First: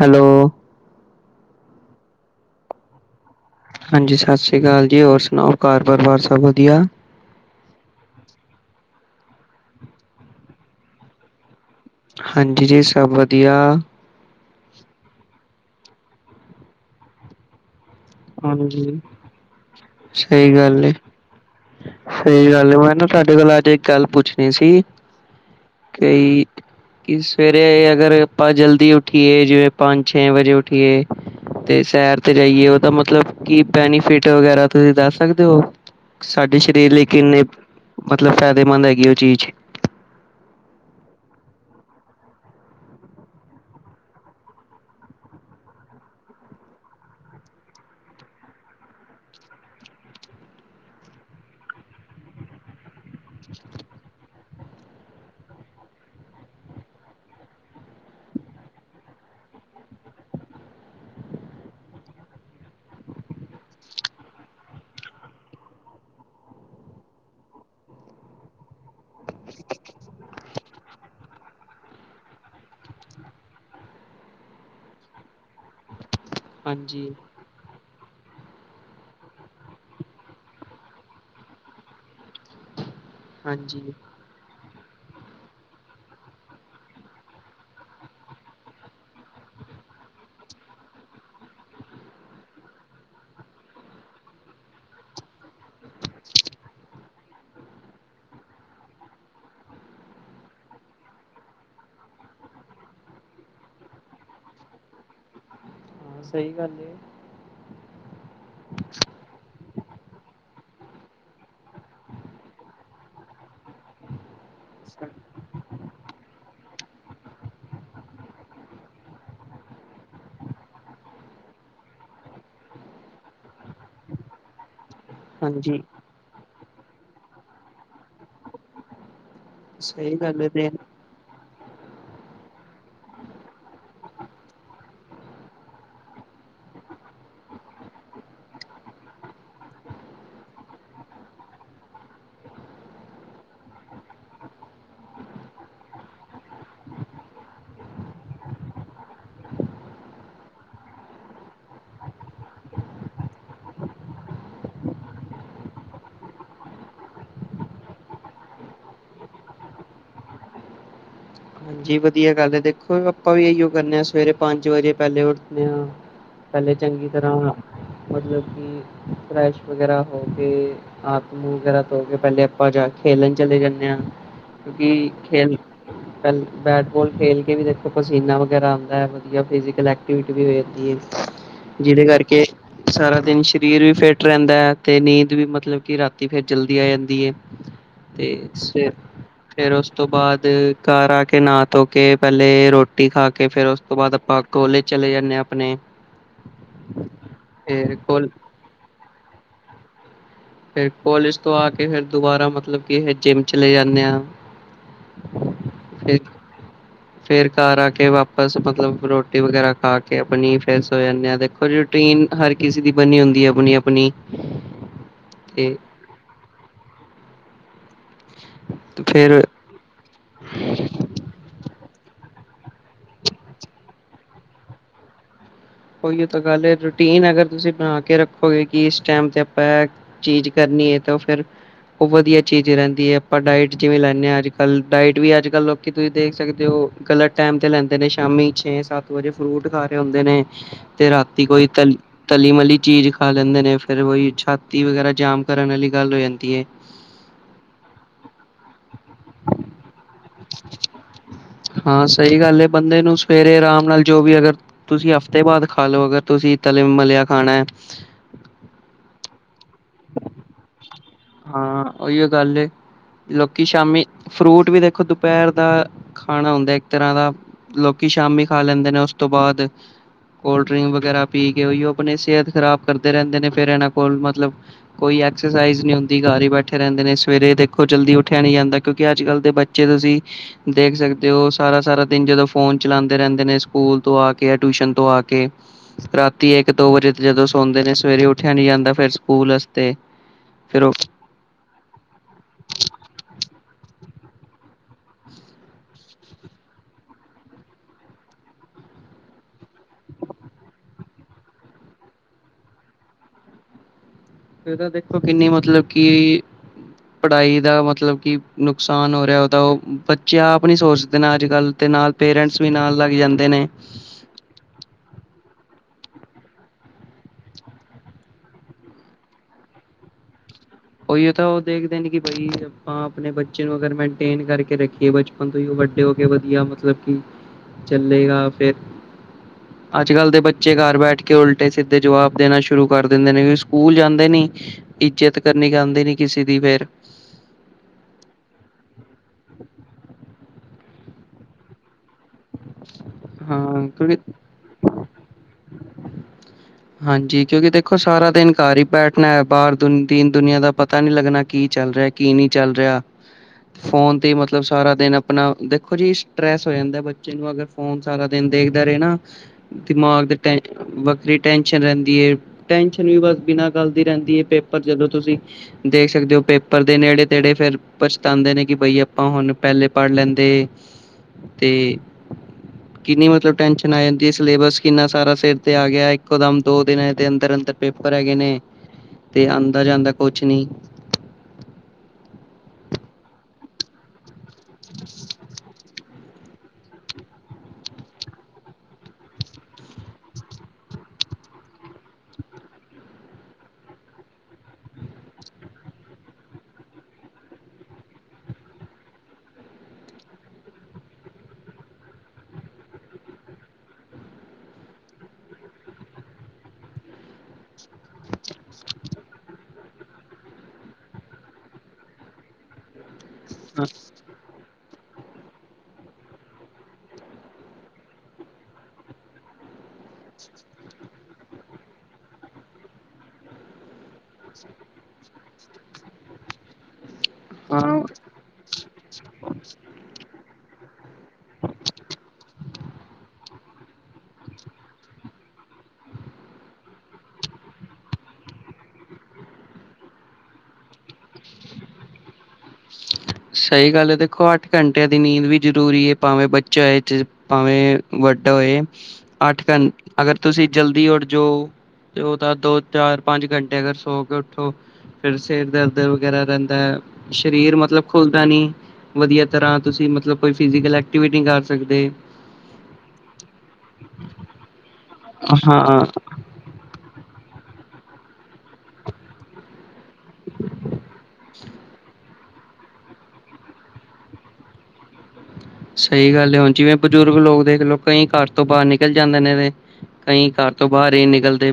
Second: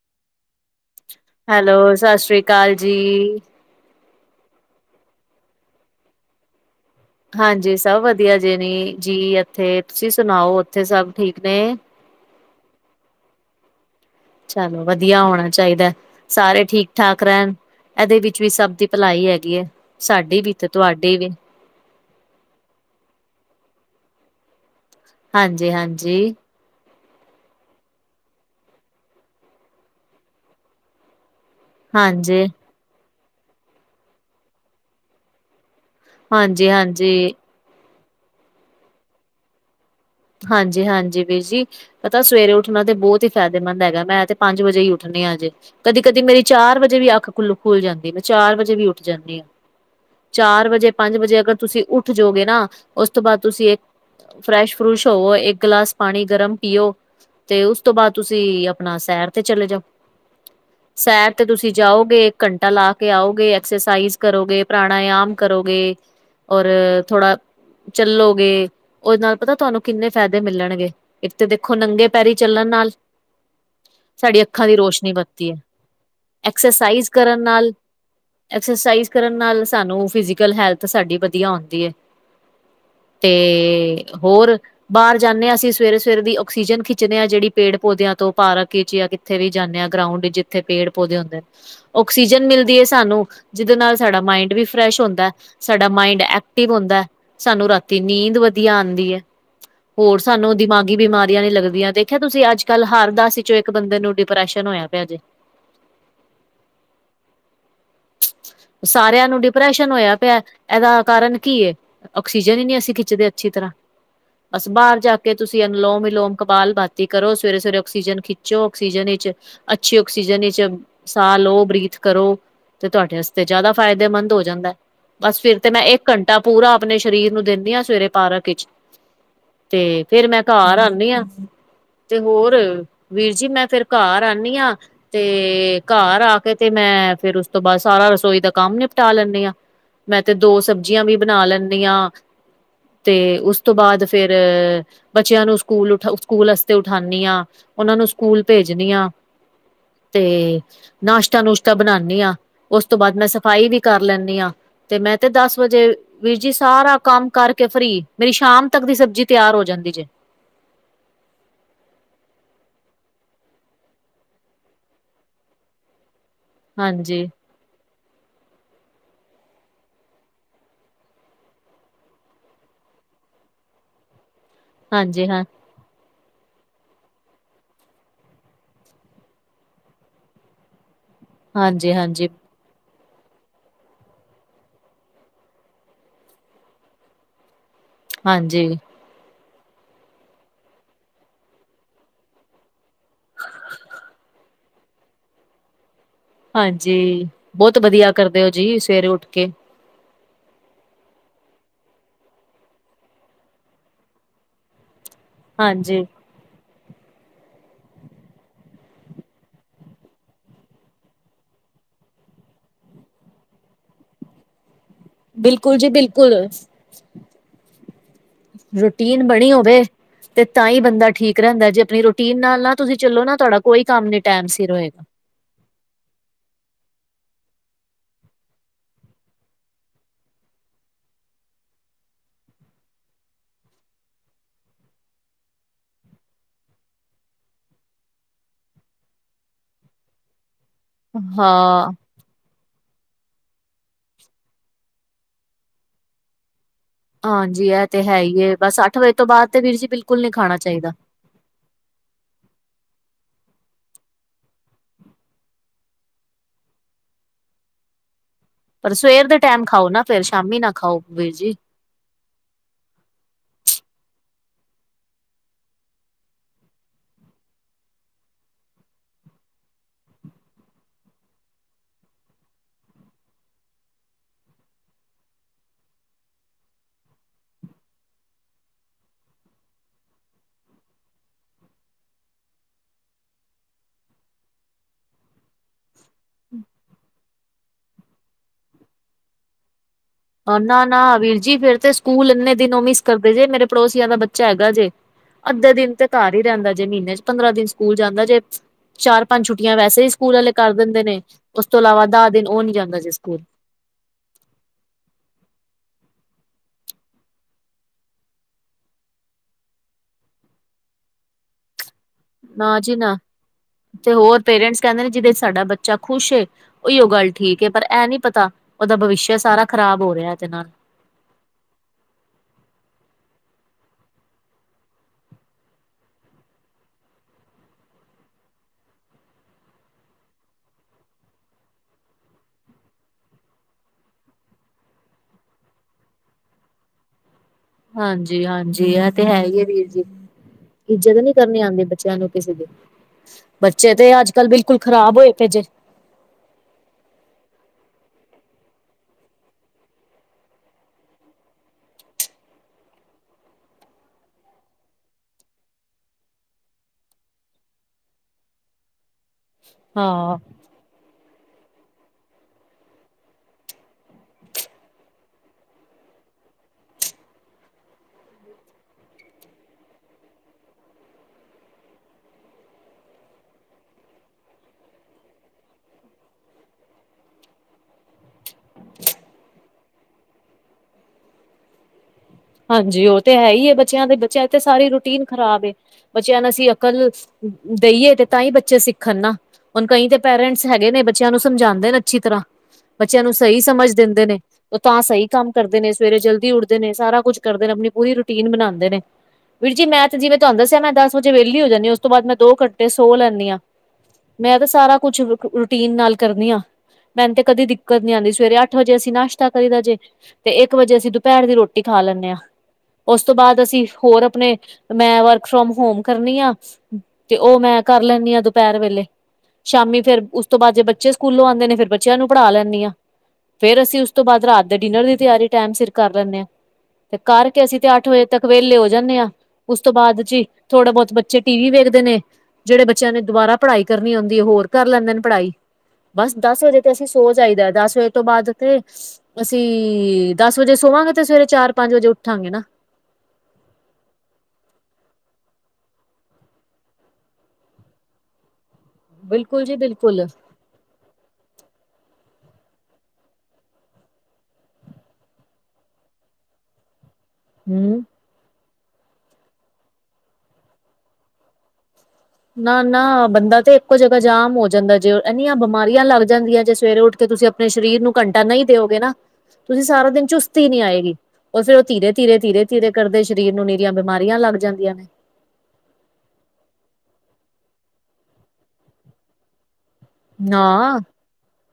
Hello. Hello, ਸਤਿ ਸ਼੍ਰੀ ਅਕਾਲ ਜੀ। ਹਾਂਜੀ ਸਤਿ ਸ਼੍ਰੀ ਅਕਾਲ ਜੀ, ਹੋਰ ਸੁਣਾਓ? ਘਰ-ਪਰਿਵਾਰ ਸਭ ਵਧੀਆ? ਹਾਂਜੀ, ਸਭ ਵਧੀਆ ਜੇ ਨੀ ਜੀ ਇੱਥੇ, ਤੁਸੀਂ ਸੁਣਾਓ, ਉੱਥੇ ਸਭ ਠੀਕ ਨੇ? ਹਾਂਜੀ ਜੀ, ਸਭ ਵਧੀਆ। ਚਲੋ ਵਧੀਆ ਹੋਣਾ ਚਾਹੀਦਾ, ਸਾਰੇ ਠੀਕ-ਠਾਕ ਰਹਿਣ। ਐਦੇ ਵਿੱਚ ਵੀ ਸਭ ਦੀ ਹਾਂਜੀ ਭਲਾਈ ਹੈਗੀ ਏ, ਸਾਡੀ ਵੀ ਸਹੀ ਤੇ ਗੱਲ ਏ ਤੁਹਾਡੀੇ ਵੀ। ਸਹੀ ਗੱਲ ਏ, ''ਮੈਂ ਨਾ ਤੁਹਾਡੇ ਕੋਲ ਅੱਜ ਇੱਕ ਗੱਲ ਪੁੱਛਣੀ ਸੀ, ਹਾਂਜੀ-ਹਾਂਜੀ, ਕਿਈ ਕਿ ਸਵੇਰੇ ਅਗਰ ਆਪਾਂ ਜਲਦੀ ਉੱਠੀਏ, ਜਿਵੇਂ ਪੰਜ-ਛੇ ਵਜੇ ਉੱਠੀਏ ਤੇ ਸ਼ੈਰ ਤੇ ਹਾਂਜੀ, ਜਾਈਏ, ਉਹਦਾ ਮਤਲਬ ਕੀ ਬੈਨੀਫਿਟ ਵਗੈਰਾ ਤੁਸੀ ਦੱਸ ਸਕਦੇ ਹੋ? ਸਾਡੇ ਸਰੀਰ ਲਈ ਹਾਂਜੀ-ਹਾਂਜੀ, ਕਿੰਨੇ, ਮਤਲਬ ਫਾਇਦੇਮੰਦ ਹੈਗੀ ਉਹ ਚੀਜ਼। ਹਾਂਜੀ-ਹਾਂਜੀ, ਵੀਰ ਜੀ। ਪਤਾ ਸਵੇਰੇ ਉੱਠਣਾ ਤੇ ਬਹੁਤ ਈ ਫਾਇਦੇਮੰਦ ਹੈਗਾ, ਮੈਂ ਤੇ ਪੰਜ ਵਜੇ ਹੀ ਉੱਠਨੀ ਆ ਜੇ। ਕਦੀ-ਕਦੀ ਮੇਰੀ ਚਾਰ ਵਜੇ ਵੀ ਅੱਖ ਖੁੱਲ ਖੁੱਲ ਜਾਂਦੀ, ''ਮੈਂ ਚਾਰ ਵਜੇ ਵੀ ਉੱਠ ਜਾਂਨੀ ਆ। ਚਾਰ ਵਜੇ, ਪੰਜ ਵਜੇ ਅਗਰ ਤੁਸੀਂ ਉੱਠਜੋਗੇ ਨਾ, ਉਸ ਤੋ ਬਾਅਦ ਤੁਸੀਂ ਫ੍ਰੈਸ਼-ਫਰੂਸ਼ ਹੋਵੋ, ਇੱਕ ਗਲਾਸ ਪਾਣੀ ਗਰਮ ਪੀਓ। ਤੇ, ਉਸ ਤੋ ਬਾਅਦ ਤੁਸੀ, ਅਪਣਾ ਸੈਰ ਤੇ ਚਲੇ ਜਾਓ। ਸੈਰ ਤੇ ਤੁਸੀਂ ਜਾਓਗੇ, ਇੱਕ ਘੰਟਾ ਲਾਕੇ ਆਓਗੇ, ਐਕਸਰਸਾਈਜ਼ ਕਰੋਗੇ, ਪ੍ਰਾਣਾਯਾਮ ਕਰੋਗੇ ਓਰ ਥੋੜਾ, ਚੱਲੋਗੇ ਉਹਦੇ ਨਾਲ ਪਤਾ ਤੁਹਾਨੂੰ ਕਿੰਨੇ ਫਾਇਦੇ ਮਿਲਣਗੇ, ਇੱਕ ਤਾਂ ਦੇਖੋ ਨੰਗੇ ਪੈਰੀ ਚੱਲਣ ਨਾਲ ਸਾਡੀ ਅੱਖਾਂ ਦੀ ਰੋਸ਼ਨੀ ਵੱਧਤੀ ਏ, ਹਾਂਜੀ ਐਕਸਰਸਾਈਜ਼ ਕਰਨ ਨਾਲ ਐਕਸਰਸਾਈਜ਼ ਕਰਨ ਨਾਲ ਸਾਨੁ, ਫਿਜ਼ੀਕਲ ਹੈਲਥ ਸਾਡੀ ਵਧੀਆ ਹੋਂਦੀ ਏ। ਤੇ ਹਾਂਜੀ ਹੋਰ ਬਾਹਰ ਜਾਨੇ ਹਾਂ ਅਸੀਂ ਸਵੇਰੇ ਸਵੇਰੇ ਦੀ ਆਕਸੀਜਨ ਖਿੱਚਦੇ ਹਾਂ ਜਿਹੜੀ ਪੇੜ ਪੌਦਿਆਂ ਤੋਂ ਪਾਰਕ ਚ ਯ ਕੀਥ ਉੱਥੇ ਵੀ ਜਾਂਨੇ ਆਂ ਗਰਾਉਂਡ ਜਿੱਥੇ ਪੇੜ ਪੌਦੇ ਹੁੰਦੇ ਆਕਸੀਜਨ ਮਿਲਦੀ ਹੈ ਸਾਨੂੰ ਜਿਹਦੇ ਨਾਲ ਸਾਡਾ ਮਾਇੰਡ ਵੀ ਫਰੈਸ਼ ਹੁੰਦਾ ਸਾਡਾ ਮਾਇੰਡ ਐਕਟਿਵ ਹੁੰਦਾ ਸਾਨੂੰ ਰਾਤੀ ਨੀਂਦ ਵਧੀਆ ਆਂਦੀ ਏ ਹੋਰ ਸਾਨੂੰ ਦਿਮਾਗੀ ਬਿਮਾਰੀਆਂ ਨੀ ਲੱਗਦੀਆਂ ਦੇਖਿਆ ਤੁਸੀਂ ਅੱਜ ਕੱਲ੍ਹ ਹਰ ਦਸ ਚੋਂ ਇੱਕ ਬੰਦੇ ਨੂੰ ਡਿਪਰੈਸ਼ਨ ਹੋਇਆ ਪਿਆ ਜੇ ਹਾਂ ਸਹੀ ਗੱਲ ਏ ਸਾਰਿਆਂ ਨੂੰ ਡਿਪਰੈਸ਼ਨ ਹੋਇਆ ਪਿਆ ਇਹਦਾ ਕਾਰਨ ਕੀ ਏ ਆਕਸੀਜਨ ਹੀ ਨਹੀਂ ਅਸੀਂ ਖਿੱਚਦੇ ਅੱਛੀ ਤਰਾਂ ਬਸ ਬਾਹਰ ਜਾ ਕੇ ਤੁਸੀਂ ਅਲੋਮਵਿਲੋਮ, ਕਬਾਲ ਭਾਤੀ ਕਰੋ ਸਵੇਰੇ ਸਵੇਰੇ ਆਕਸੀਜਨ ਖਿੱਚੋ ਆਕਸੀਜਨ ਚ ਅੱਛੀ ਆਕਸੀਜਨ ਚ ਸਾਹ ਲਓ ਬਰੀਥ ਕਰੋ ਤੇ ਤੁਹਾਡੇ ਵਾਸਤੇ ਜ਼ਿਆਦਾ ਫਾਇਦੇਮੰਦ ਹੋ ਜਾਂਦਾ ਬਸ ਫਿਰ ਤੇ ਹਾਂਜੀ ਮੈਂ ਇੱਕ ਘੰਟਾ ਪੂਰਾ ਆਪਣੇ ਸਰੀਰ ਨੂੰ ਦਿੰਦੀ ਹਾਂ ਸਵੇਰੇ ਪਾਰਕ ਚ ਤੇ ਸਹੀ ਫੇਿਰ ਗੱਲ ਮੈਂ ਏ ਤੇ ਘਰ ਆਉਨੀ ਆ ਤੇ ਹੋਰ ਵੀਰ ਜੀ ਮੈਂ ਫੇਰ ਘਰ ਆਉਨੀ ਆਂ ਤੇ ਘਰ ਆ ਕੇ ਤੇ ਮੈਂ ਫਿਰ ਉਸ ਤੋਂ ਬਾਦ ਸਾਰਾ ਰਸੋਈ ਦਾ ਕੰਮ ਨਿਪਟਾ ਲੈਂਦੀ ਆਂ ਮੈਂ ਤੇ ਦੋ ਸਬਜ਼ੀਆਂ ਵੀ ਬਣਾ ਲੈਂਦੀ ਆਂ ਤੇ ਉਸ ਤੋਂ ਬਾਦ ਫੇਰ ਬੱਚਿਆਂ ਨੂੰ ਸਕੂਲ ਉਠਾ ਸਕੂਲ ਵਸਤੇ ਉਠਾਉਂਣੀ ਹਾਂ ਉਹਨਾਂ ਨੂੰ ਸਕੂਲ ਭੇਜਨੀ ਆਂ ਤੇ ਨਾਸ਼ਤਾ ਨੁਸ਼ਤਾ ਬਨਾਨੀ ਆਂ ਉਸ ਤੋਂ ਬਾਦ ਮੈਂ ਸਫ਼ਾਈ ਵੀ ਕਰ ਲੈਂਨੀ ਆਂ ਤੇ ਮੈਂ ਤੇ ਦਸ ਵਜੇ ਵੀਰ ਜੀ ਸਾਰਾ ਕੰਮ ਕਰਕੇ ਫ੍ਰੀ ਮੇਰੀ ਸ਼ਾਮ ਤੱਕ ਦੀ ਸਬਜ਼ੀ ਤਿਆਰ ਹੋ ਜਾਂਦੀ ਜੇ ਹਾਂਜੀ ਵਧੀਆ ਗੱਲ ਹੈ। ਦੇਖੋ ਆਪਾਂ ਵੀ ਇਹੀਓ ਕਰਨੇ ਆਂ ਸਵੇਰੇ ਪੰਜ ਵਜੇ ਪਹਿਲੇ ਉੱਠਦੇ ਆਂ ਪਹਿਲੇ ਚੰਗੀ ਹਾਂਜੀ ਤਰ੍ਹਾਂ ਮਤਲਬ ਕਿ ਫਰੈਸ਼ ਵਗੈਰਾ ਹੋ ਕੇ ਹੱਥ, ਮੂੰਹ ਵਗੈਰਾ ਧੋ ਕੇ ਪਹਿਲੇ ਆਪਾਂ ਜਾ ਖੇਲਣ ਚਲੇ ਜਾਣੇ ਆਂ ਕਿਉਂਕਿ ਹਾਂਜੀ ਹਾਂ ਖੇਲ ਪਹਿਲ ਬੈਟਬੋਲ ਖੇਡ ਕੇ ਵੀ ਦੇਖੋ ਪਸੀਨਾ ਵਗੈਰਾ ਆਉਂਦਾ ਏ। ਵਧੀਆ ਫਿਜੀੀਕਲ ਐਕਟੀਵਿਟੀ ਵੀ ਹੋ ਜਾਂਦੀ ਏ ਹਾਂਜੀ ਜਿਹਦੇ ਹਾਂਜੀ ਕਰਕੇ ਸਾਰਾ ਦਿਨ ਸਰੀਰ ਵੀ ਫਿੱਟ ਰਹਿੰਦਾ ਏ ਤੇ ਨੀਂਦ ਵੀ ਮਤਲਬ ਕਿ ਰਾਤੀ ਫੇਰ ਜਲਦੀ ਆ ਜਾਂਦੀ ਏ [inaudible] ਤੇ ਸ਼ ਹਾਂਜੀ ਫੇਰ ਉਸ ਤੋਂ ਬਾਅਦ ਘਰ ਆ ਕੇ ਨਾ ਧੋ ਕੇ ਪਹਿਲੇ ਰੋਟੀ ਖਾ ਕੇ ਫੇਰ ਉਸ ਤੋਂ ਬਾਦ ਆਪਾਂ ਕੋਲੇਜ ਚਲੇ ਜਾਂਨੇ ਆਂ ਆਪਨੇ ਹਾਂਜੀ, ਬਹੁਤ ਵਧੀਆ ਕੋਲ ਕਰਦੇ ਹੋ ਜੀ ਸਵੇਰੇ ਉੱਠ ਕੇ ਫਿਰ ਕੋਲੇਜ ਤੋਂ ਆ ਕੇ ਫਿਰ ਦੁਬਾਰਾ ਮਤਲਬ ਕਿ ਇਹ ਜਿੰਮ ਚਲੈ ਜਾਂਨੇ ਆ ਹਾਂਜੀ [inaudible] ਫੇਰ ਘਰ ਆ ਕੇ ਵਾਪਸ ਮਤਲਬ ਰੋਟੀ ਵਗੈਰਾ ਖਾ ਕੇ ਆਪਣੀ ਫੇਰ ਸੋ ਜਾਂਨੇ ਆਂ ਦੇਖੋ ਜੀ ਰੁਟੀਨ ਹਰ ਕਿਸੇ ਦੀ ਬਨੀਂ ਹੁੰਦੀ ਹੈ ਅਪਣੀ ਅਪਣੀ [inaudible] ਬਿਲਕੁਲ ਜੀ ਬਿਲਕੁਲ ਰੂਟੀਨ ਫੇਰ ਬਨੀ ਹੋਵੇ ਤੇ ਤਾਂਹੀ ਬੰਦਾ ਠੀਕ ਰਹਿੰਦਾ ਜੇ ਆਪਨੀ ਰੋਟੀ ਰੁਟੀਨ ਨਾਲ ਨਾ ਤੁਸੀਂ ਚਲੋ ਨਾ ਤੁਹਾਡਾ ਕੋਈ ਕੰਮ ਨੀ ਟਾਈਮ ਸਿਰ ਹੋਏ ਉਹੀ ਤਾਂ ਗੱਲ ਏ ਰੂਟੀਨ ਅਗਰ ਤੁਸੀਂ ਬਣਾ ਕੇ ਰੱਖੋਗੇ ਕਿ ਇਸ ਟਾਈਮ ਤੇ ਆਪਾਂ ਚੀਜ਼ ਕਰਨੀ ਹੈ ਤਾਂ ਫੇਰ। ਉਹ ਵਧੀਆ ਚੀਜ਼ ਰਹਿੰਦੀ ਹੈ ਆਪਾਂ ਡਾਇਟ ਜਿਵੇਂ ਲੈਂਦੇ ਹਾਂ ਅੱਜ ਕੱਲ੍ਹ ਡਾਇਟ ਵੀ ਅੱਜ ਕੱਲ ਕਿ ਤੁਸੀਂ ਦੇਖ ਸਕਦੇ ਹੋ ਗਲਤ ਟੈਮ ਤੇ ਲੈਂਦੇ ਨੇ ਸ਼ਾਮੀ ਛੇ, ਸੱਤ ਵਜੇ ਫਰੂਟ ਖਾ ਰਹੇ ਹੁੰਦੇ ਨੇ ਤੇ ਰਾਤੀ ਕੋਈ ਹਾਂ। ਤਲੀ ਤਲੀ, ਮਲੀ ਚੀਜ਼ ਖਾ ਲੈਂਦੇ ਨੇ ਫੇਰ ਉਹੀ ਛਾਤੀ ਵਗ਼ੈਰਾ ਜਾਮ ਕਰਨ ਵਾਲੀ ਗੱਲ ਹੋ ਜਾਂਦੀ ਏ ਹਾਂਜੀ ਇਹ ਤੇ ਹੈ ਹੀ ਬਸ ਅੱਠ ਵਜੇ ਤੋਂ ਬਾਦ ਤੇ ਵੀਰ ਜੀ ਬਿਲਕੁਲ ਨਹੀਂ ਖਾਣਾ ਚਾਹੀਦਾ ਹਾਂ ਸਹੀ ਗੱਲ ਹੈ ਬੰਦੇ ਨੂੰ ਸਵੇਰੇ ਆਰਾਮ ਨਾਲ ਜੋ ਵੀ ਅਗਰ ਤੁਸੀਂ ਹਫਤੇ ਬਾਦ ਖਾ ਲੋ ਅਗਰ ਤੁਸੀਂ ਤਲੀਆਂ ਤਲੀਆਂ ਮਲਿਆ ਖਾਣਾ ਏ ਪਰ ਸਵੇਰ ਦੇ ਟਾਈਮ ਖਾਓ ਨਾ ਫੇਿਰ ਸ਼ਾਮੀ ਨਾ ਖਾਓ ਵੀਰ ਜੀ। ਹਾਂ ਉਹੀਓ ਗੱਲ ਲੋਕੀ ਸ਼ਾਮੀ ਫਰੂਟ ਵੀ ਦੇਖੋ ਦੁਪਹਿਰ ਦਾ ਖਾਣਾ ਹੁੰਦਾ ਇੱਕ ਤਰ੍ਹਾਂ ਦਾ ਲੋਕੀ ਸ਼ਾਮੀ ਖਾ ਲੈਂਦੇ ਨੇ ਉਸ ਤੋਂ ਬਾਅਦ ਕੋਲਡ ਡਰਿੰਕ ਵਗੈਰਾ ਪੀ ਕੇ ਉਹੀਓ ਆਪਣੀ ਸਿਹਤ ਖ਼ਰਾਬ ਕਰਦੇ ਰਹਿੰਦੇ ਨੇ ਫੇਿਰ ਇਹਨਾਂ ਕੋਲ ਮਤਲਬ ਕੋਈ ਐਕਸਰਸਾਈਜ਼ ਨਹੀਂੀ ਹੁੰਦਾ ਦੀ ਘਰ ਹੀ ਬੈਠੇ ਰਹਿੰਦੇ ਨੇ ਸਵੇਰੇ ਦੇਖੋ ਜਲਦੀ ਉੱਠਿਆ ਨਹੀਂੀ ਜਾਂਦਾ ਕਿਉਂਕਿ ਅੱਜ ਕੱਲ੍ਹ ਦੇ ਬੱਚੇ ਤੁਸੀਂ ਦੇਖ ਸਕਦੇ ਹੋ ਸਾਰਾ ਸਾਰਾ ਦਿਨ ਜਦੋਂ ਫੋਨ ਚਲਾਉਂਦੇ ਰਹਿੰਦੇ ਨੇ ਸਕੂਲ ਤੋਂ ਆ ਕੇ ਟਿਊਸ਼ਨ ਤੋਂ ਆ ਕੇ ਰਾਤੀ ਇੱਕ ਦੋ ਵਜੇ ਜਦੋਂ ਸੌਂਦੇ ਨੇ ਸਵੇਰੇ ਉੱਠਿਆ ਨੀ ਜਾਂਦਾ ਫਿਰ ਸਕੂਲ ਵਸਤੇ ਨਾ ਨਾ ਵੀਰ ਜੀ ਫੇਿਰ ਤੇ ਸਕੂਲ ਇੰਨੇ ਦਿਨੋ ਮਿਸ ਕਰਦੇ ਜੇ ਮੇਰੇ ਪੜੋਸੀਆਂ ਦਾ ਬੱਚਾ ਹੈਗਾ ਜੇ ਅੱਧੇ ਦਿਨ ਤੇ ਘਰ ਹੀ ਰਹਿੰਦਾ ਜੇ ਮਹੀਨੇ ਚ ਪੰਦਰਾਂ ਦਿਨ ਸਕੂਲ ਜਾਂਦਾ ਜੇ ਚਾਰ ਪੰਜ ਛੁੱਟੀਆਂ ਵੈਸੇ ਹੀ ਸਕੂਲ ਵਾਲੇ ਕਰ ਦਿੰਦੇ ਨੇ ਉਸ ਤੋਂ ਇਲਾਵਾ ਦਸ ਦਿਨ ਉਹ ਨੀ ਜਾਂਦਾ ਜੇ ਸਕੂਲ ਫਿਰ ਤਾਂ ਦੇਖੋ ਕਿੰਨੀ ਮਤਲਬ ਕਿ ਪੜ੍ਹਾਈ ਦਾ ਮਤਲਬ ਕਿ ਨੁਕਸਾਨ ਹੋ ਰਿਹਾ ਉਹਦਾ ਉਹ ਬੱਚੇ ਆਪ ਨੀ ਸੋਚਦੇ ਨੇ ਅੱਜ ਕੱਲ੍ਹ ਦੇ ਨਾਲ ਪੇਰੈਂਟਸ ਵੀ ਨਾ ਨਾਲ ਜੀ ਲੱਗ ਨਾ ਜਾਂਦੇ ਨੇ ਤੇ ਹੋਰ ਪੇਰੈਂਟਸ ਕਹਿੰਦੇ ਨੇ ਜਿਹਦੇ ਸਾਡਾ ਬੱਚਾ ਖੁਸ਼ ਏ ਉਹੀ ਉਹ ਗੱਲ ਠੀਕ ਹੈ ਪਰ ਇਹ ਨੀ ਪਤਾ ਉਹਦਾ ਭਵਿੱਸ਼ਯ ਸਾਰਾ ਖ਼ਰਾਬ ਹੋ ਰਿਹਾ ਇਹਦੇ ਨਾਲ ਉਹੀ ਤਾਂ ਉਹ ਦੇਖਦੇ ਨ ਕਿ ਭਾਈ ਆਪਾਂ ਆਪਣੇ ਬੱਚੇ ਨੂੰ ਅਗਰ ਮੇਨਟੇਨ ਕਰਕੇ ਰੱਖੀਏ ਬਚਪਨ ਤੋਂ ਹੀ ਉਹ ਵੱਡੇ ਹੋ ਕੇ ਵਧੀਆ ਮਤਲਬ ਕਿ ਚੱਲੇਗਾ ਫੇਿਰ [inaudible] ਅੱਜ ਕੱਲ੍ਹ ਦੇ ਬੱਚੇ ਘਰ ਬੈਠ ਕੇ ਉਲਟੇ ਸਿੱਧੇ ਜਵਾਬ ਦੇਣਾ ਸ਼ੁਰੂ ਕਰ ਦਿੰਦੇ ਨੇ ਕਿ ਸਕੂਲ ਜਾਂਦੇ ਨੀ ਇੱਜਤ ਕਰਨੀ ਆਂਦੀ ਨੀ ਕਿਸੇ ਦੀ ਫੇਿਰ ਹਾਂਜੀ ਹਾਂਜੀ ਇਹ ਤੇ ਹੈ ਹੀ ਹੈ ਵੀਰ ਜੀ ਇੱਜਤ ਨੀ ਕਰਨੀ ਆਉਂਦੀ ਬੱਚਿਆਂ ਨੂੰ ਕਿਸੇ ਦੇ ਹਾਂ ਬੱਚੇ ਤੇ ਕਿਉਂਕਿ ਅੱਜ ਕੱਲ੍ਹ ਬਿਲਕੁਲ ਖ਼ਰਾਬ ਹੋਏ ਭੇ ਜੇ ਹਾਂਜੀ ਕਿਉਂਕਿ ਦੇਖੋ ਸਾਰਾ ਦਿਨ ਘਰ ਹੀ ਬੈਠਣਾ ਹੈ ਬਾਹਰ ਦੁ ਦੀਨ ਦੁਨੀਆਂ ਦਾ ਪਤਾ ਨੀ ਲੱਗਣਾ ਕੀ ਚੱਲ ਰਿਹਾ ਕੀ ਨਹੀਂੀ ਚੱਲ ਰਿਹਾ ਫੋਨ ਤੇ ਮਤਲਬ ਸਾਰਾ ਦਿਨ ਆਪਣਾ ਦੇਖੋ ਜੀ ਸਟਰ੍ਰੈਸ ਹੋ ਜਾਂਦਾ ਬੱਚੇ ਨੂੰ ਅਗਰ ਫੋਨ ਸਾਰਾ ਦਿਨ ਦੇਖਦਾ ਰਹੇ ਨਾ ਦਿਮਾਗ ਹਾਂ ਦੇ ਵੱਖਰੀ ਟੈਂਸ਼ਨ ਰਹਿੰਦੀ ਹੈ ਟੈਨਸ਼ਨ ਵੀ ਬਸ ਬਿਨਾਂ ਗੱਲਦੀ ਰਹਿੰਦੀ ਹੈ ਪੇਪਰ ਜਦੋਂ ਤੁਸੀਂ ਦੇਖ ਸਕਦੇ ਹੋ ਪੇਪਰ ਦੇ ਨੇੜੇ ਤੇੜੇ ਫੇਰ ਪਛਤਾਉਂਦੇ ਨੇ ਕਿ ਬਈ ਆਪਾਂ ਹੁਣ ਪਹਿਲੇ ਪੜ੍ਹ ਲੈਂਦੇ ਤੇ [inaudible] ਕਿੰਨੀ ਮਤਲਬ ਟੈਨਸ਼ਨ ਆ ਜਾਂਦੀ ਸਿਲੇਬਸ ਕਿੰਨਾ ਸਾਰਾ ਸਿਰ ਤੇ ਆ ਗਿਆ ਇਕੋ ਦਮ ਦੋ ਦਿਨ ਦੇ ਅੰਦਰ ਅੰਦਰ ਪੇਪਰ ਹੈਗੇ ਨੇ ਤੇ ਆਉਂਦਾ ਜਾਂਦਾ ਕੁਛ ਨੀ ਹਾਂਜੀ ਉਹ ਤੇ ਹੈ ਹੀ ਬੱਚਿਆਂ ਦੇ ਬੱਚਿਆਂ ਤੇ ਸਾਰੀ ਰੂਟੀਨ ਖ਼ਰਾਬ ਬੱਚਿਆਂ ਨੂੰ ਅਸੀਂ ਅਕਲ ਦੇਈਏ ਤੇ ਤਾਂ ਹੀ ਬੱਚੇ ਸਿੱਖਣ ਨਾ ਹੁਣ ਕਈ ਤੇ ਪੇਰੈਂਟਸ ਹੈਗੇ ਨੇ ਬੱਚਿਆਂ ਨੂੰ ਸਮਝਾਉਂਦੇ ਅੱਛੀ ਤਰ੍ਹਾਂ ਬੱਚਿਆਂ ਨੂੰ ਸਹੀ ਸਮਝ ਦਿੰਦੇ ਨੇ ਉਹ ਤਾਂ ਸਹੀ ਕੰਮ ਕਰਦੇ ਨੇ ਸਵੇਰੇ ਜਲਦੀ ਉੱਠਦੇ ਨੇ ਸਾਰਾ ਕੁਛ ਕਰਦੇ ਨੇ ਆਪਣੀ ਪੂਰੀ ਰੂਟੀਨ ਬਣਾਦੇ ਨੇ। ਵੀਰ ਜੀ ਮੈਂ ਤੇ ਜਿਵੇਂ ਤੁਹਾਨ ਦੱਸਿਆ ਮੈਂ ਦਸ ਵਜੇ ਵਿਹਲੀ ਹੋ ਜਾਂਦੀ ਉਸ ਬਾਦ ਮੈਂ ਦੋ ਘੰਟ ਸੌ ਲੈਨੀ ਹਾ। ਮੈਂ ਤੇ ਸਾਰਾ ਕੁਛ ਰੂਟੀਨ ਨਾਲ ਕਰਨੀ ਆ। ਮੈਨੂੰ ਤੇ ਕਦੀ ਦਿੱਕਤ ਨੀ ਆਦੀ ਸਵੇਰੇ ਅੱਠ ਵਜੇ ਅਸੀਂ ਨਾਸ਼ਤਾ ਕਰੀ ਦਾ ਜੇ। ਤੇ ਇੱਕ ਵਜੇ ਅਸੀਂ ਦੁਪਹਿਰ ਦੀ ਰੋਟੀ ਖਾ ਲੈਨੇ ਆ। ਉਸ ਤੋਂ ਬਾਦ ਅਸੀਂ ਹੋਰ ਆਪਣੇ ਮੈਂ ਵਰਕ ਫਰੋਮ ਹੋਮ ਕਰਨੀ ਆ। ਤੇ ਉਹ ਮੈਂ ਕਰ ਲੈਣੀ ਆ ਦੁਪਹਿਰ ਵੇਲੇ। ਸ਼ਾਮੀ ਫੇਰ ਉਸ ਤੋਂ ਬਾਦ ਜੇ ਬੱਚੇ ਸਕੂਲੋਂ ਆਦੇ ਨੇ ਫਿਰ ਬੱਚਿਆਂ ਉਹ ਨੂੰ ਪੜਾ ਲੈਨੀ ਆ। ਫੇਰ ਅਸੀਂ ਉਸ ਤੋਂ ਬਾਦ ਰਾਤ ਦੇ ਡਿਨਰ ਦੀ ਤਿਆਰੀ ਟੈਮ ਸਿਰ ਕਰ ਲੈਨੇ ਹਾਂ ਕਰਕੇ ਅਸੀਂ ਤੇ ਹਾਂ ਅੱਠ ਵਜੇ ਤਕ ਵੇਲੇ ਹੋ ਜਾਨੇ ਆ ਉਸ ਤੋਂ ਬਾਦ ਜੀ ਥੋੜਾ ਬੋਹਤ ਬੱਚੇ ਟੀ ਵੀ ਵੇਖਦੇ ਨੇ। ਜਿਹੜੇ ਬੱਚਿਆਂ ਨੇ ਦੁਬਾਰਾ ਪੜ੍ਹਾਈ ਕਰਨੀ ਹੁੰਦੀ ਏ ਹੋਰ ਕਰ ਲੈਂਦੇ ਨੇ ਪੜ੍ਹਾਈ। ਬਸ ਦਸ ਵਜੇ ਤੇ ਅਸੀਂ ਸੋ ਚਹੀਦਾ ਦਸ ਵਜੇ ਤੋਂ ਬਾਅ ਤੇ ਅਸੀਂ ਦਸ ਵਜੇ ਸੋਵਾਂਗੇ ਤੇ ਸਵੇਰੇ ਚਾਰ ਪੰਜ ਵਜੇ ਉੱਠਾਂਗੇ ਨਾ। ਹ [unintelligible] ਸਹੀ ਗੱਲ ਹੈ ਦੇਖੋ ਅੱਠ ਘੰਟਿਆਂ ਦੀ ਨੀਂਦ ਵੀ ਜ਼ਰੂਰੀ ਹੈ ਭਾਵੇਂ ਬੱਚਾ ਏ ਚ ਭਾਵੇਂ ਵੱਡਾ ਹੋਏ ਅੱਠ ਬਿਲਕੁਲ ਜੀ ਘੰ ਬਿਲਕੁਲ ਅਗਰ ਤੁਸੀਂ ਜਲਦੀ ਉੱਠ ਜੋ ਤੇ ਉਹ ਤਾਂ ਦੋ, ਚਾਰ, ਪੰਜ ਘੰਟੇ ਅਗਰ ਸੋ ਕੇ ਉੱਠੋ ਫਿਰ ਸਿਰ ਦਰਦ ਵਗੈਰਾ ਰਹਿੰਦਾ ਸਰੀਰ ਹਮ ਮਤਲਬ ਖੁਲਦਾ ਨੀ ਵਧੀਆ ਤਰ੍ਹਾਂ ਤੁਸੀਂ ਮਤਲਬ ਕੋਈ ਫਿਜੀਕਲ ਐਕਟੀਵਿਟੀ ਨ ਕਰ ਸਕਦੇ। ਨਾ-ਨਾ ਬੰਦਾ ਤੇ ਇੱਕੋ ਜਗ੍ਹਾ ਜਾਮ ਹੋ ਜਾਂਦਾ ਜੇ ਐਨੀਆਂ ਬਿਮਾਰੀਆਂ ਹਾਂ ਲੱਗ ਜਾਂਦੀਆਂ ਜੇ ਸਵੇਰੇ ਉੱਠ ਤੁਸੀਂ ਆਪਣੇ ਸਰੀਰ ਨੂੰ ਘੰਟਾ ਨਈ ਦਿਓਗੇ ਨਾ ਤੁਸੀਂ ਸਾਰਾ ਦਿਨ ਚੁਸਤੀ ਨੀ ਆਏਗੀ ਉਹ ਫੇਰ ਉਹ ਧੀਰੇ-ਧੀਰੇ, ਧੀਰੇ-ਧੀਰੇ ਕਰਦੇ ਸਰੀਰ ਨੂੰ ਨੀਰੀਆ ਬਿਮਾਰੀਆਂ ਲੱਗ ਜਾਂਦੀਆਂ ਨੇ। ਸਹੀ ਗੱਲ ਹੈ ਹੁਣ ਜਿਵੇਂ ਬਜ਼ੁਰਗ ਲੋਕ ਦੇਖ ਲਓ ਕਈ ਘਰ ਤੋਂ ਬਾਰ ਨਿਕਲ ਜਾਂਦੇ ਨੇ ਤੇ ਕਈ ਘਰ ਤੋਂ ਨਾ ਬਾਹਰ ਹੀ ਨਿਕਲਦੇ।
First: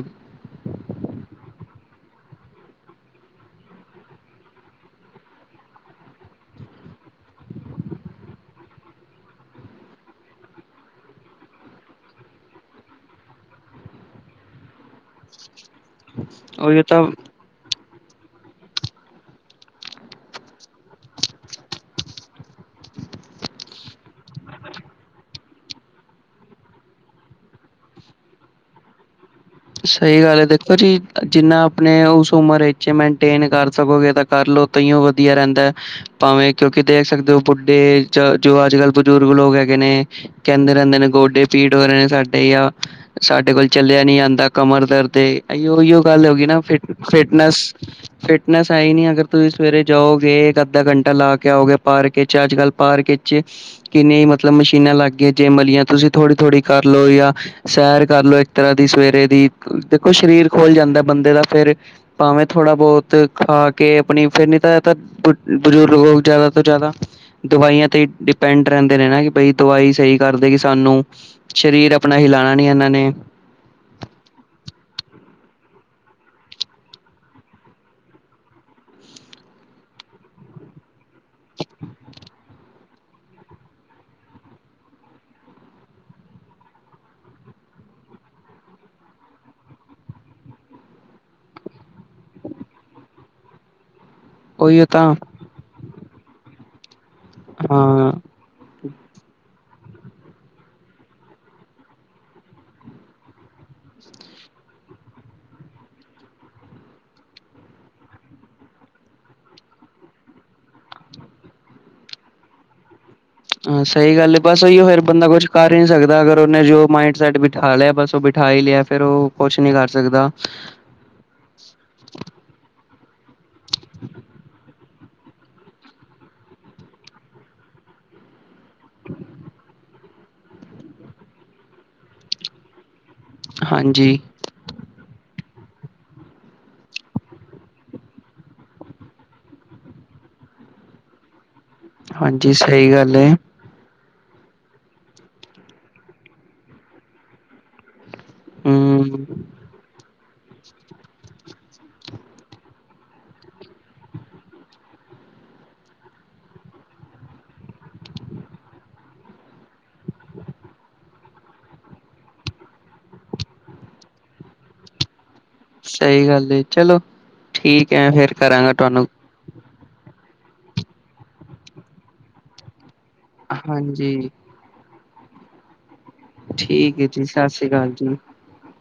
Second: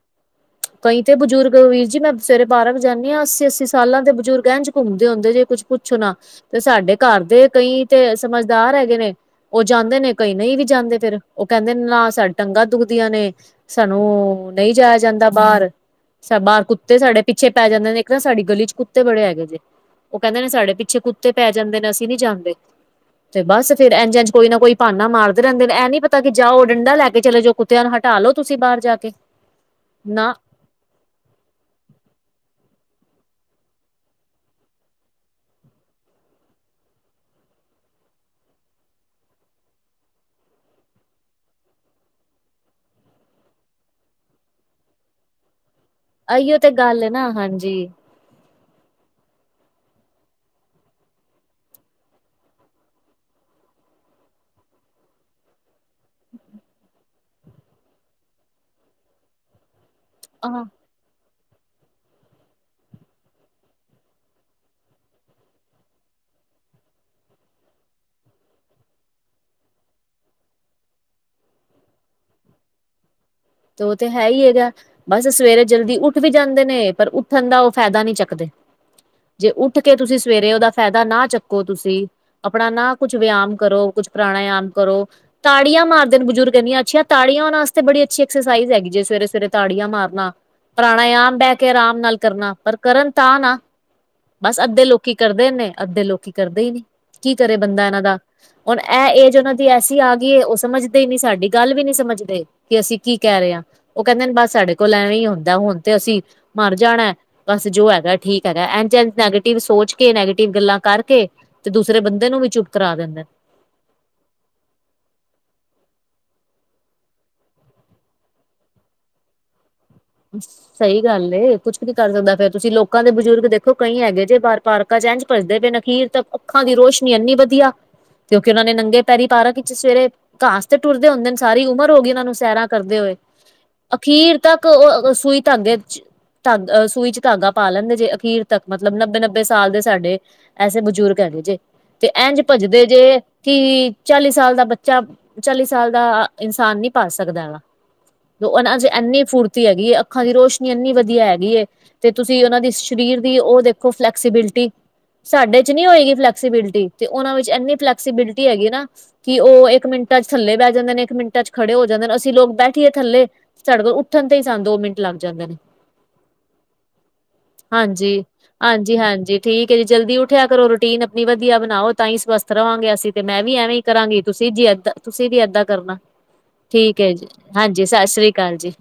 ਕਈ ਤੇ ਬਜ਼ੁਰਗ ਵੀਰ ਜੀ ਮੈਂ ਸਵੇਰੇ ਪਾਰਕ ਜਾਨੀ ਆ ਅੱਸੀ- ਅੱਸੀ ਸਾਲਾਂ ਦੇ ਬਜ਼ੁਰਗ ਇਹਿੰਝ ਘੁੰਮਦੇ ਹੁੰਦੇ ਜੇ ਕੁਛ ਪੁੱਛੋ ਨਾ ਤੇ ਸਾਡੇ ਘਰ ਦੇ ਕਈ ਤੇ ਸਮਝਦਾਰ ਹੈਗੇ ਨੇ ਉਹ ਜਾਂਦੇ ਨੇ ਕਈ ਨਹੀਂ ਵੀ ਜਾਂਦੇ ਫਿਰ ਉਹ ਕਹਿੰਦੇ ਨੇ ਨਾ ਸਾਡ ਟੰਗਾਂ ਦੁਖਦੀਆਂ ਨੇ। ਸਾਨੂੰ ਨਹੀਂ ਜਾਇਆ ਜਾਂਦਾ ਬਾਹਰ, ਬਾਹਰ ਉਹੀ ਕੁੱਤੇ ਤਾਂ ਸਾਡੇ ਪੀ ਛੇ ਪੈ ਜਾਂਦੇ ਨੇ ਇੱਕ ਨਾ ਸਾਡੀ ਗਲੀ ਚ ਕੁੱਤੇ ਬੜੇ ਹੈਗੇ ਜੇ। ਉਹ ਕਹਿੰਦੇ ਨੇ ਸਾਡੇ ਪਿੱਛੇ ਕੁੱਤੇ ਪੈ ਜਾਂਦੇ ਨੇ ਅਸੀਂ ਨੀ ਜਾਂਦੇ। ਤੇ ਬਸ ਫੇਰ ਇੰਝ-ਇੰਝ ਕੋਈ ਨਾ ਕੋਈ ਭਾਨਾ ਮਾਰਦੇ ਰਹਿੰਦੇ ਨੇ ਇਹ ਨੀ ਪਤਾ ਕਿ ਜਾ ਉਹ ਡੰਡਾ ਲੈ ਕੇ ਚਲੇ ਜੋ ਕੁ ਤਿਆਂ ਨੂੰ ਹਟਾ ਲੋ ਤੁਸੀਂ ਬਾਰ ਜਾ ਕੇ। ਸਹੀ ਨਾ ਗੱਲ ਹੈ ਦੇਖੋ ਜੀ ਜਿੰਨਾ ਆਪਣੇ ਉਸ ਉਮਰ ਵਿੱਚ ਮੇਨਟੇਨ ਕਰ ਸਕੋਗੇ ਤਾਂ ਕਰਲ ਤਾਹੀ ਓ ਵਧੀਆ ਰਹਿੰਦਾ। ਭਾਵੇਂ ਕਿਉਂਕਿ ਦੇਖ ਸਕਦੇ ਹੋ ਬੁੱਢੇ ਜੋ ਅੱਜ ਕੱਲ੍ਹ ਬਜ਼ੁਰਗ ਲੋਕ ਹੈਗੇ ਨੇ ਕਹਿੰਦੇ ਰਹਿੰਦੇ ਨੇ ਗੋਡੇ ਪੀੜ ਹੋ ਰਹੇ ਨੇ ਸਾਡੇ ਜਾਂ ਸਾਡੇ ਕੋਲ ਚਲਿਆ ਨੀ ਜਾਂਦਾ। ਕਮਰ ਦਰਦ ਏ ਆਈਓ ਓਈਓ ਗੱਲ ਹੋ ਗੀ ਆਈਓ ਨਾ ਤੇ ਫ ਗੱਲ ਹੈ ਨਾ ਫਿਟਨੈਸ ਹਾਂਜੀ ਫਿਟਨੈਸ ਹੈ ਹੀ ਨੀ ਅਗਰ ਤੁਸੀਂ ਸਵੇਰੇ ਜਾਓਗੇ ਇੱਕ ਅੱਧਾ ਘੰਟਾ ਲਾ ਕੇ ਆਓਗੇ ਪਾਰਕ ਚ ਅੱਜ ਕੱਲ ਪਾਰਕ ਵਿਚ ਕਿੰਨੇ ਮਤਲਬ ਮਸ਼ੀਨਾਂ ਲੱਗ ਗਈਆਂ ਜੇਮ ਵਾਲੀਆ। ਤੁਸੀਂ ਥੋੜ੍ਹੀ-ਥੋੜ੍ਹੀ ਕਰ ਲੋ ਜਾਂ ਸੈਰ ਕਰ ਲਓ ਇੱਕ ਤਰ੍ਹਾਂ ਦੀ ਸਵੇਰੇ ਦੀ। ਦੇਖੋ ਸਰੀਰ ਆਹ ਖੋਲ੍ਹ ਜਾਂਦਾ ਬੰਦੇ ਦਾ ਫੇਰ ਭਾਵੇਂ ਥੋੜ੍ਹਾ ਬੋਹਤ ਖਾ ਕੇ ਆਪਣੀ ਫਿਰ ਨੀ ਤਾ ਇਹ ਤਾਂ ਬਜ਼ੁਰਗ ਲੋਕ ਜਾਦਾ ਤੋਂ ਜਾਦਾ। ਦਵਾਈਆਂ ਤੇ ਡਿਪੈਂਡ ਰਹਿੰਦੇ ਨੇ ਨਾ ਕਿ ਬਈ ਦਵਾਈ ਸਹੀ ਕਰਦੇ ਕਿ ਸਾਨੂੰ। ਸਰੀਰ ਆਪਣਾ ਹਿਲਾਣਾ ਨੀ ਇਹਨਾਂ ਨੇ ਤੇ ਉਹ ਤੇ ਹੈ ਹੀ ਹੈਗਾ। ਬਸ ਸਵੇਰੇ ਜਲਦੀ ਉੱਠ ਵੀ ਜਾਂਦੇ ਨੇ ਪਰ ਉੱਠਣ ਦਾ ਉਹ ਫਾਇਦਾ ਨਹੀਂ ਚੱਕਦੇ। ਜੇ ਉੱਠ ਕੇ ਤੁਸੀਂ ਸਵੇਰੇ ਉਹਦਾ ਫਾਇਦਾ ਨਾ ਚੱਕੋ ਤੁਸੀਂ ਆਪਣਾ ਨਾ ਕੁਛ ਵਿਆਯਮ ਕਰੋ ਕੁਛ ਪ੍ਰਣਾਯਮ ਕਰੋ। ਤਾੜੀਆਂ ਮਾਰਦੇ ਨੇ ਬਜ਼ੁਰਗ ਇਨੀਆਂ ਅੱਛੀਆਂ ਤਾੜੀਆਂ ਉਹਨਾਂ ਵਾਸਤੇ ਬੜੀ ਅੱਛੀ। ਐਕਸਰਸਾਈਜ਼ ਹੈਗੀ ਜੇ ਸਵੇਰੇ ਸਵੇਰੇ ਤਾੜੀਆਂ ਮਾਰਨਾ। ਪ੍ਰਾਣਾਯਾਮ ਬਹਿ ਕੇ ਆਰਾਮ ਨਾਲ ਕਰਨਾ ਪਰ ਕਰਨ ਤਾਂ ਨਾ, ਬਸ ਅੱਧੇ ਉਹੀਓ ਤਾਂ ਲੋਕੀ ਕਰਦੇ ਨੇ ਅੱਧੇ ਲੋਕੀ ਕਰਦੇ ਹੀ ਨੀ ਕੀ ਕਰੇ ਬੰਦਾ ਇਹਨਾਂ ਹਾਂ ਦਾ। ਹੁਣ ਇਹ ਏਜ ਉਹਨਾਂ ਦੀ ਐਸੀ ਆ ਗਈ ਏ ਉਹ ਸਮਝਦੇ ਹੀ ਨੀ ਸਾਡੀ ਗੱਲ ਵੀ ਨੀ ਸਮਝਦੇ ਕਿ ਅਸੀਂ ਕੀ ਕਹਿ ਰਹੇ ਆ ਉਹ ਕਹਿੰਦੇ ਨੇ ਬਸ ਸਾਡੇ ਕੋਲ ਐਵੇਂ ਹੀ ਹੁੰਦਾ ਹੁਣ ਤੇ ਅਸੀਂ ਮਰ ਜਾਣਾ। ਬਸ ਜੋ ਹੈਗਾ ਠੀਕ ਹੈਗਾ ਇੰਝ ਇਜ ਨੈਗੇਟਿਵ ਸੋਚ ਕੇ ਨੈਗੇਟਿਵ ਗੱਲਾਂ ਕਰਕੇ। ਤੇ ਦੂਸਰੇ ਬੰਦੇ ਨੂੰ ਵੀ ਚੁੱਪ ਕਰਾ ਦਿੰਦੇ ਨੇ। ਹਾਂ ਸਹੀ ਗੱਲ ਇਹ ਬਸ ਉਹੀਓ ਫਿਰ ਬੰਦਾ ਕੁਛ ਕਰ ਈ ਨੀ ਸਕਦਾ ਅਗਰ ਉਹਨੇ ਜੋ ਮਾਇੰਡ ਸੈਟ ਬਿਠਾ ਲਿਆ ਬਸ ਉਹ ਬਿਠਾ। ਬਿਠਾ ਈ ਲਿਆ ਫਿਰ ਉਹ ਕੁਛ ਨਹੀਂ ਕਰ ਸਕਦਾ। ਨੇ। ਸਹੀ ਗੱਲ ਏ ਕੁੱਛ ਨੀ ਕਰ ਸਕਦਾ ਫੇਰ ਤੁਸੀਂ ਲੋਕਾਂ ਦੇ ਬਜ਼ੁਰਗ ਦੇਖੋ ਕਈ ਹੈਗੇ ਜੇ ਬਾਹਰ ਪਾਰਕ ਪਾਰਕਾਂ ਚ ਇੰਜ ਭਜਦੇ ਪਏ ਅਖੀਰ ਤਾਂ ਅੱਖਾਂ ਦੀ ਰੋਸ਼ਨੀ ਐੰਨੀ ਵਧੀਆ। ਕਿਉਂਕਿ ਉਹਨਾਂ ਨੇ ਨੰਗੇ ਪੈਰੀ ਪਾਰਕ ਵਿੱਚ ਸਵੇਰੇ ਘਾਸ ਤੇ ਤੁਰਦੇ ਹੁੰਦੇ ਨੇ ਸਾਰੀ ਉਮਰ ਹੋ ਗਈ। ਉਹ ਨੂੰ ਸੈਰਾਂ ਕਰਦੇ ਹੋਏ। ਹਾਂਜੀ ਅਖੀਰ ਤੱਕ ਉਹ ਸੂਈ ਧਾਗੇ ਵਿੱਚ। ਧਾਗਾ ਸੂਈ 'ਚ ਧਾਗਾ ਪਾ ਲੈਂਦੇ ਜੇ ਅਖੀਰ ਤੱਕ ਮਤਲਬ ਨੱਬੇ ਨੱਬੇ ਸਾਲ ਦੇ ਸਾਡੇ। ਐਸੇ ਬਜ਼ੁਰਗ ਹੈਗੇ ਜੇ ਤੇ ਇੰਝ ਹਾਂਜੀ ਭੱਜਦੇ ਸਹੀ ਗੱਲ ਜੇ ਹੈ ਕਿ। ਚਾਲੀ ਸਾਲ ਦਾ ਬੱਚਾ ਚਾਲੀ ਸਾਲ ਦਾ ਇਨਸਾਨ ਨੀ ਪਾ ਸਕਦਾ ਹੈਗਾ। ਉਹਨਾਂ 'ਚ ਐੰਨੀ ਹਮ ਫੁਰਤੀ ਹੈਗੀ ਹੈਏ ਏ ਅੱਖਾਂ ਦੀ ਰੋਸ਼ਨੀ ਐੰਨੀ ਵਧੀਆ ਹੈਗੀ ਏ। ਤੇ ਤੁਸੀਂ ਉਹਨਾਂ ਦੀ ਸਰੀਰ ਦੀ ਉਹ ਦੇਖੋ ਫਲੈਕਸੀਬਿਲਿਟੀ। ਸਾਡੇ 'ਚ ਨਹੀਂ ਹੋਏਗੀ ਫਲੈਕਸੀਬਿਲਿਟੀ ਤੇ ਉਹਨਾਂ ਵਿੱਚ ਇੰਨੀ ਫਲੈਕਸੀਬਿਲਿਟੀ ਹੈਗੀ ਨਾ। ਕਿ ਉਹ ਇੱਕ ਮਿੰਟਾਂ 'ਚ ਥੱਲੇ ਬਹਿ ਜਾਂਦੇ ਨੇ ਇੱਕ ਮਿੰਟਾਂ 'ਚ ਖੜੇ ਹੋ ਜਾਂਦੇ ਨੇ ਅਸੀਂ ਲੋਕ ਬੈਠੀਏ ਥੱਲੇ। ਸਾਡੇ ਤੋਂ ਉੱਠਣ ਤੇ ਹੀ ਸਾਨੂੰ ਦੋ ਮਿੰਟ ਲੱਗ ਜਾਂਦੇ ਨੇ। ਸਹੀ ਗੱਲ ਹੈ ਚਲੋ ਠੀਕ ਹੈ ਹਾਂਜੀ। ਫੇਰ ਕਰਾਂਗਾ ਤੁਹਾਨੂੰ। ਹਾਂਜੀ-ਹਾਂਜੀ ਠੀਕ ਹੈ ਜੀ ਜਲਦੀ ਉੱਠਿਆ ਕਰੋ। ਰੂਟੀਨ ਆਪਣੀ ਵਧੀਆ ਬਣਾਓ ਤਾਂ ਹੀ ਸਵਸਥ ਰਵਾਂਗੇ ਅਸੀਂ। ਤੇ ਮੈਂ ਵੀ ਐਵੇਂ ਹੀ ਕਰਾਂਗੀ ਹਾਂਜੀ ਤੁਸੀਂ ਜੀ ਏਦਾਂ ਤੁਸੀਂ ਵੀ ਏਦਾਂ ਕਰਨਾ। ਠੀਕ ਹੈ ਜੀ, ਸਤਿ ਸ੍ਰੀ ਹਾਂਜੀ, ਅਕਾਲ ਸਤਿ ਜੀ ਸ੍ਰੀ ਅਕਾਲ ਜੀ।